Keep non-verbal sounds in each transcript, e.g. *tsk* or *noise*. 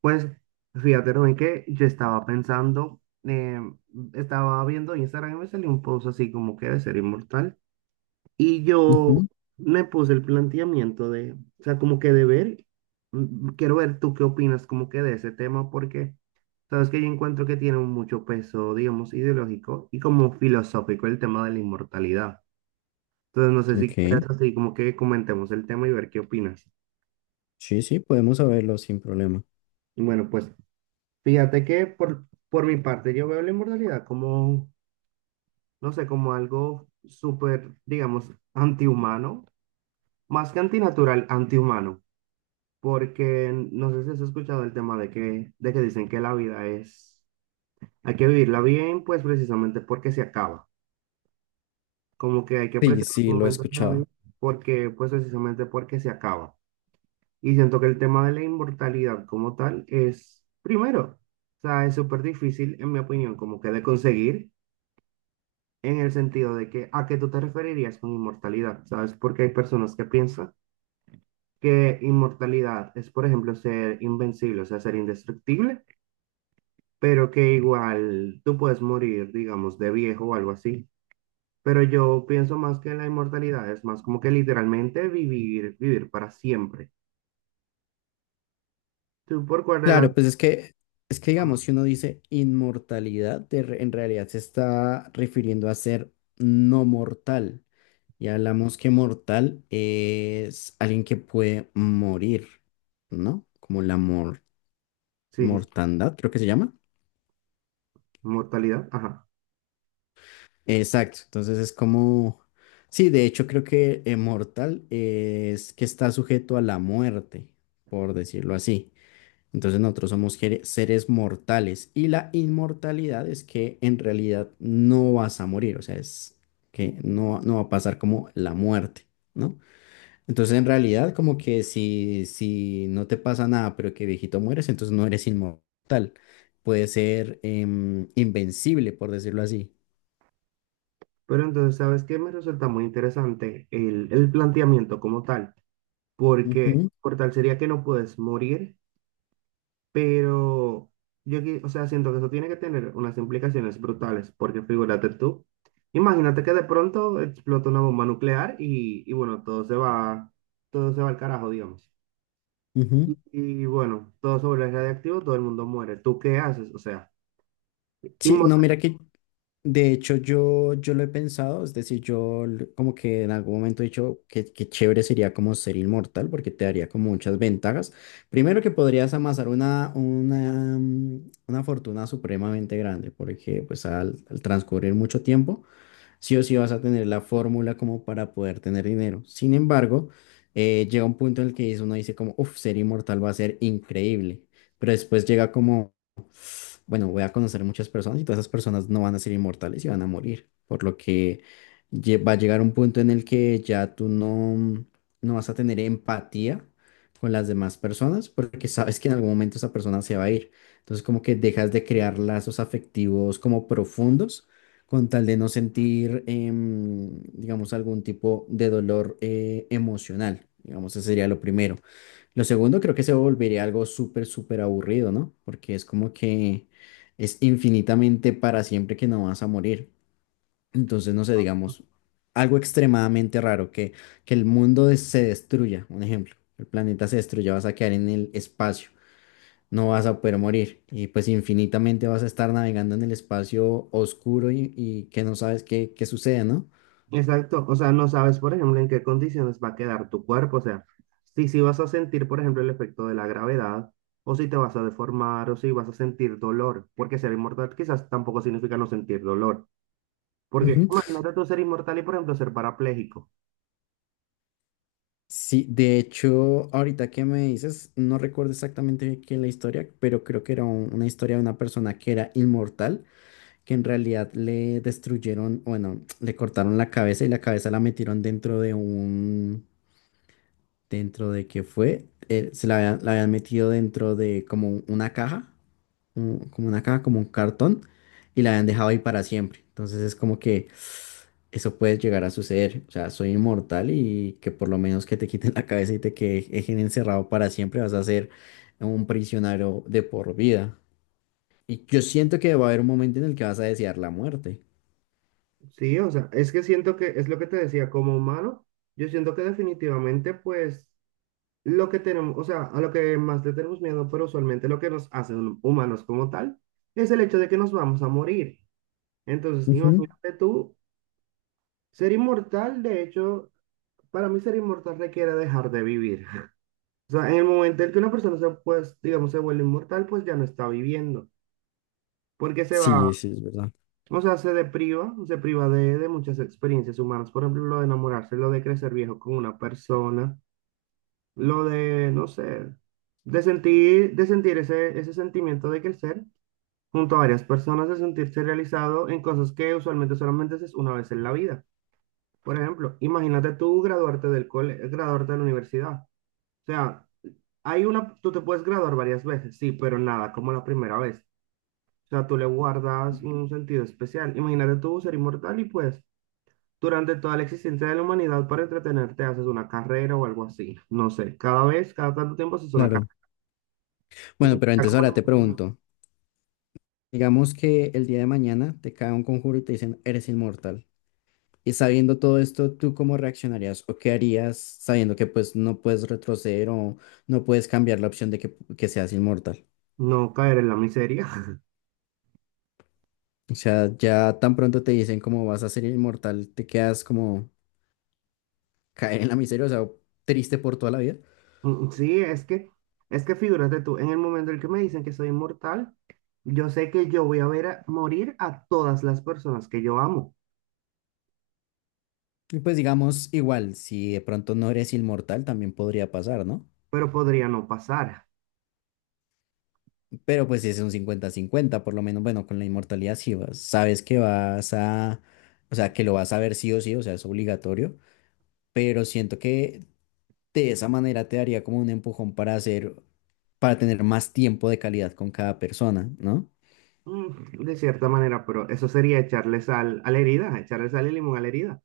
Pues fíjate, Rubén, que yo estaba pensando, estaba viendo Instagram y me salió un post así como que de ser inmortal. Y yo Ujú. me puse el planteamiento de, o sea, como que de ver, quiero ver tú qué opinas como que de ese tema, porque sabes que yo encuentro que tiene mucho peso, digamos, ideológico y como filosófico el tema de la inmortalidad. Entonces, no sé si Ok, quieres así como que comentemos el tema y ver qué opinas. sí, sí, podemos saberlo sin problema. Bueno, pues fíjate que por mi parte yo veo la inmortalidad como, no sé, como algo súper, digamos, antihumano, más que antinatural, antihumano, porque no sé si has escuchado el tema de que dicen que la vida es, hay que vivirla bien, pues precisamente porque se acaba, como que hay que Sí, apreciar sí, los lo he momentos de la vida, escuchado. porque, pues precisamente porque se acaba. Y siento que el tema de la inmortalidad como tal es, primero, o sea, es súper difícil, en mi opinión, como que de conseguir, en el sentido de que a qué tú te referirías con inmortalidad, ¿sabes? Porque hay personas que piensan que inmortalidad es, por ejemplo, ser invencible, o sea, ser indestructible, pero que igual tú puedes morir, digamos, de viejo o algo así. Pero yo pienso más que la inmortalidad es más como que literalmente vivir para siempre. ¿Tú por cuál de las... Claro, pues es que digamos, ah, si uno dice inmortalidad, en realidad se está refiriendo a ser no mortal. Y hablamos que mortal es alguien que puede morir, ¿no? Como sí, sí, mortandad, creo que se llama. inmortalidad, ajá. Exacto, entonces es como, sí, de hecho creo que mortal es que está sujeto a la muerte, por decirlo así. Entonces nosotros somos seres mortales y la inmortalidad es que en realidad no vas a morir, o sea, es que no va a pasar como la muerte, ¿no? Entonces en realidad como que si no te pasa nada, pero que viejito mueres, entonces no eres inmortal. Puedes ser invencible, por decirlo así. Pero entonces, ¿sabes qué? Me resulta muy interesante el planteamiento como tal, porque Ujú, por tal sería que no puedes morir. Pero yo, o sea, siento que eso tiene que tener unas implicaciones brutales, porque figúrate tú, imagínate que de pronto explota una bomba nuclear y bueno, todo se va al carajo, digamos. ujú. Bueno, todo se vuelve radiactivo, todo el mundo muere. ¿Tú qué haces? O sea, Sí, no, mira inmortal. que de hecho, yo lo he pensado, es decir, como que en algún momento he dicho que chévere sería como ser inmortal porque te daría como muchas ventajas. Primero que podrías amasar una fortuna supremamente grande porque pues al transcurrir mucho tiempo, sí o sí vas a tener la fórmula como para poder tener dinero. Sin embargo, llega un punto en el que uno dice como, uff, ser inmortal va a ser increíble, pero después llega como bueno, voy a conocer muchas personas y todas esas personas no van a ser inmortales y van a morir, por lo que va a llegar un punto en el que ya tú no vas a tener empatía con las demás personas porque sabes que en algún momento esa persona se va a ir. Entonces como que dejas de crear lazos afectivos como profundos con tal de no sentir, digamos, algún tipo de dolor emocional. Digamos, ese sería lo primero. Lo segundo creo que se volvería algo súper, súper aburrido, ¿no? Porque es como que es infinitamente para siempre que no vas a morir. Entonces, no sé, digamos, algo extremadamente raro, que el mundo se destruya, un ejemplo, el planeta se destruya, vas a quedar en el espacio, no vas a poder morir y pues infinitamente vas a estar navegando en el espacio oscuro y que no sabes qué sucede, ¿no? Exacto. O sea, no sabes, por ejemplo, en qué condiciones va a quedar tu cuerpo. O sea, si vas a sentir, por ejemplo, el efecto de la gravedad, o si te vas a deformar, o si vas a sentir dolor, porque ser inmortal quizás tampoco significa no sentir dolor. Porque imagínate tú ser inmortal y, por ejemplo, ser parapléjico. Sí, de hecho, ahorita que me dices, no recuerdo exactamente qué es la historia, pero creo que era una historia de una persona que era inmortal, que en realidad le destruyeron, bueno, *tsk* le cortaron la cabeza y la cabeza la metieron dentro de un, dentro de que fue, se la habían metido dentro de como una caja, como una caja, como un cartón, y la habían dejado ahí para siempre. Entonces es como que eso puede llegar a suceder. O sea, soy inmortal y que por lo menos que te quiten la cabeza y te dejen encerrado para siempre, vas a ser un prisionero de por vida. Y yo siento que va a haber un momento en el que vas a desear la muerte. Sí, o sea, es que siento que es lo que te decía, como humano, yo siento que definitivamente, pues, lo que tenemos, o sea, a lo que más le tenemos miedo, pero usualmente lo que nos hace humanos como tal, es el hecho de que nos vamos a morir. Entonces, Ujú. imagínate tú ser inmortal, de hecho, para mí ser inmortal requiere dejar de vivir. *laughs* O sea, en el momento en que una persona se, pues, digamos, se vuelve inmortal, pues ya no está viviendo, porque se va. Sí, sí, es verdad. O sea, se depriva, se priva de muchas experiencias humanas. Por ejemplo, lo de enamorarse, lo de crecer viejo con una persona, lo de, no sé, de sentir ese, ese sentimiento de crecer junto a varias personas, de sentirse realizado en cosas que usualmente solamente haces una vez en la vida. Por ejemplo, imagínate tú graduarte del cole, graduarte de la universidad. O sea, hay una, tú te puedes graduar varias veces, sí, pero nada, como la primera vez. O sea, tú le guardas un sentido especial. Imagínate tú ser inmortal y pues durante toda la existencia de la humanidad, para entretenerte, haces una carrera o algo así. No sé, cada vez, cada tanto tiempo haces una Claro. carrera. Tiene Bueno, que pero estar entonces como la ahora te emoción. pregunto. Digamos que el día de mañana te cae un conjuro y te dicen, eres inmortal. Y sabiendo todo esto, ¿tú cómo reaccionarías o qué harías sabiendo que pues no puedes retroceder o no puedes cambiar la opción de que seas inmortal? No caer en la miseria. *laughs* O sea, ya tan pronto te dicen cómo vas a ser inmortal, te quedas como caer en la miseria, o sea, triste por toda la vida. Sí, es que figúrate tú, en el momento en el que me dicen que soy inmortal, yo sé que yo voy a ver morir a todas las personas que yo amo, Y pues digamos, igual, si de pronto no eres inmortal, también podría pasar, ¿no? pero podría no pasar. Pero pues es un cincuenta-cincuenta por lo menos, bueno, con la inmortalidad sí sabes que vas a, o sea, que lo vas a ver sí o sí, o sea, es obligatorio, pero siento que de esa manera te daría como un empujón para hacer, para tener más tiempo de calidad con cada persona, ¿no? De cierta manera, pero eso sería echarle sal a la herida, echarle sal y limón a la herida.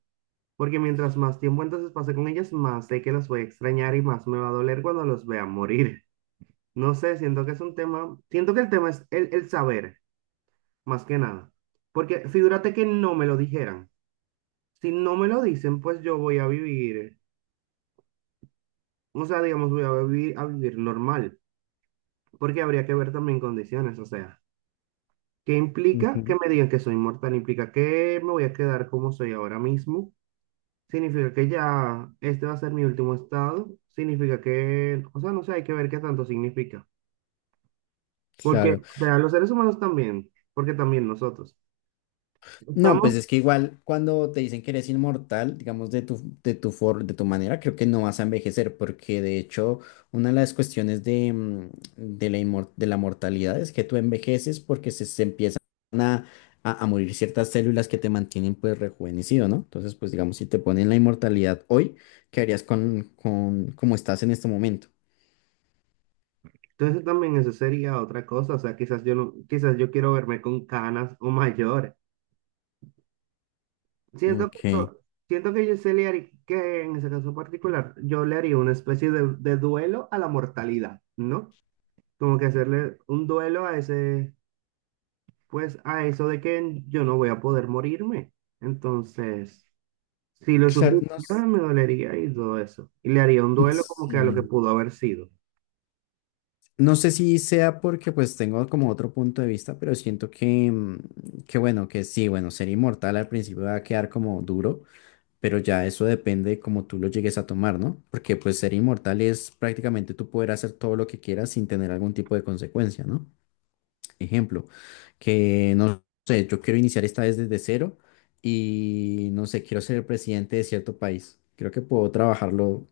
Porque mientras más tiempo entonces pase con ellas, más sé que las voy a extrañar y más me va a doler cuando los vea morir. No sé, siento que es un tema, siento que el tema es el saber, más que nada. Porque figúrate que no me lo dijeran. Si no me lo dicen, pues yo voy a vivir, o sea, digamos, voy a vivir normal, porque habría que ver también condiciones, o sea, ¿qué implica que Ujú. me digan que soy inmortal? ¿Implica que me voy a quedar como soy ahora mismo? Significa que ya este va a ser mi último estado, significa que, o sea, no sé, hay que ver qué tanto significa. Porque, Claro. o sea, los seres humanos también, porque también nosotros No, pues estamos, es que igual cuando te dicen que eres inmortal, digamos de tu, de tu manera, creo que no vas a envejecer, porque de hecho una de las cuestiones de, de la, de la mortalidad es que tú envejeces porque se empiezan a, a morir ciertas células que te mantienen pues rejuvenecido, ¿no? Entonces, pues digamos, si te ponen la inmortalidad hoy, ¿qué harías con cómo estás en este momento? entonces también eso sería otra cosa, o sea, quizás yo no, quizás yo quiero verme con canas o mayor. Siento que Ok. yo, siento que yo se le haría, que en ese caso particular, yo le haría una especie de duelo a la mortalidad, ¿no? Como que hacerle un duelo a ese, pues a eso de que yo no voy a poder morirme. Entonces, si lo Claro, sufriera, me dolería y todo eso. Y le haría un duelo como que a lo que sí. pudo haber sido. No sé si sea porque pues tengo como otro punto de vista, pero siento que, que bueno, que sí, bueno, ser inmortal al principio va a quedar como duro, pero ya eso depende de cómo tú lo llegues a tomar, ¿no? Porque pues ser inmortal es prácticamente tú poder hacer todo lo que quieras sin tener algún tipo de consecuencia, ¿no? Ejemplo, que no sé, yo quiero iniciar esta vez desde cero y no sé, quiero ser el presidente de cierto país. Creo que puedo trabajarlo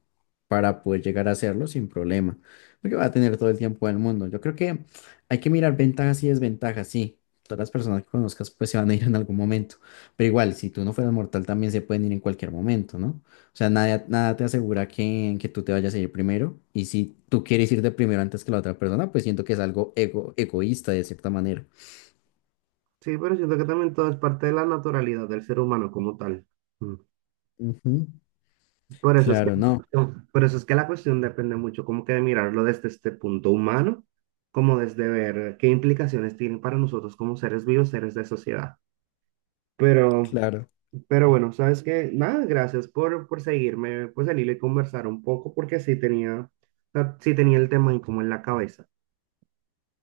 para poder llegar a hacerlo sin problema, porque va a tener todo el tiempo del mundo. Yo creo que hay que mirar ventajas y desventajas, sí. Todas las personas que conozcas pues se van a ir en algún momento, pero igual, si tú no fueras mortal también se pueden ir en cualquier momento, ¿no? O sea, nada te asegura que tú te vayas a ir primero. Y si tú quieres ir de primero antes que la otra persona, pues siento que es algo egoísta de cierta manera. Sí, pero siento que también todo es parte de la naturalidad del ser humano como tal. Mm. Ujú. Por eso es que, Claro, no, por eso es que la cuestión depende mucho como que de mirarlo desde este punto humano, como desde ver qué implicaciones tienen para nosotros como seres vivos, seres de sociedad. Pero claro. Pero bueno, sabes que nada, gracias por seguirme, pues salir y conversar un poco, porque sí tenía, o sea, sí tenía el tema ahí como en la cabeza.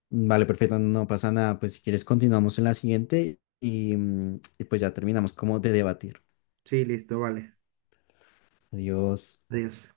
Vale, perfecto, no pasa nada. Pues si quieres continuamos en la siguiente y, y pues ya terminamos como de debatir. Sí, listo, vale. Adiós. Adiós.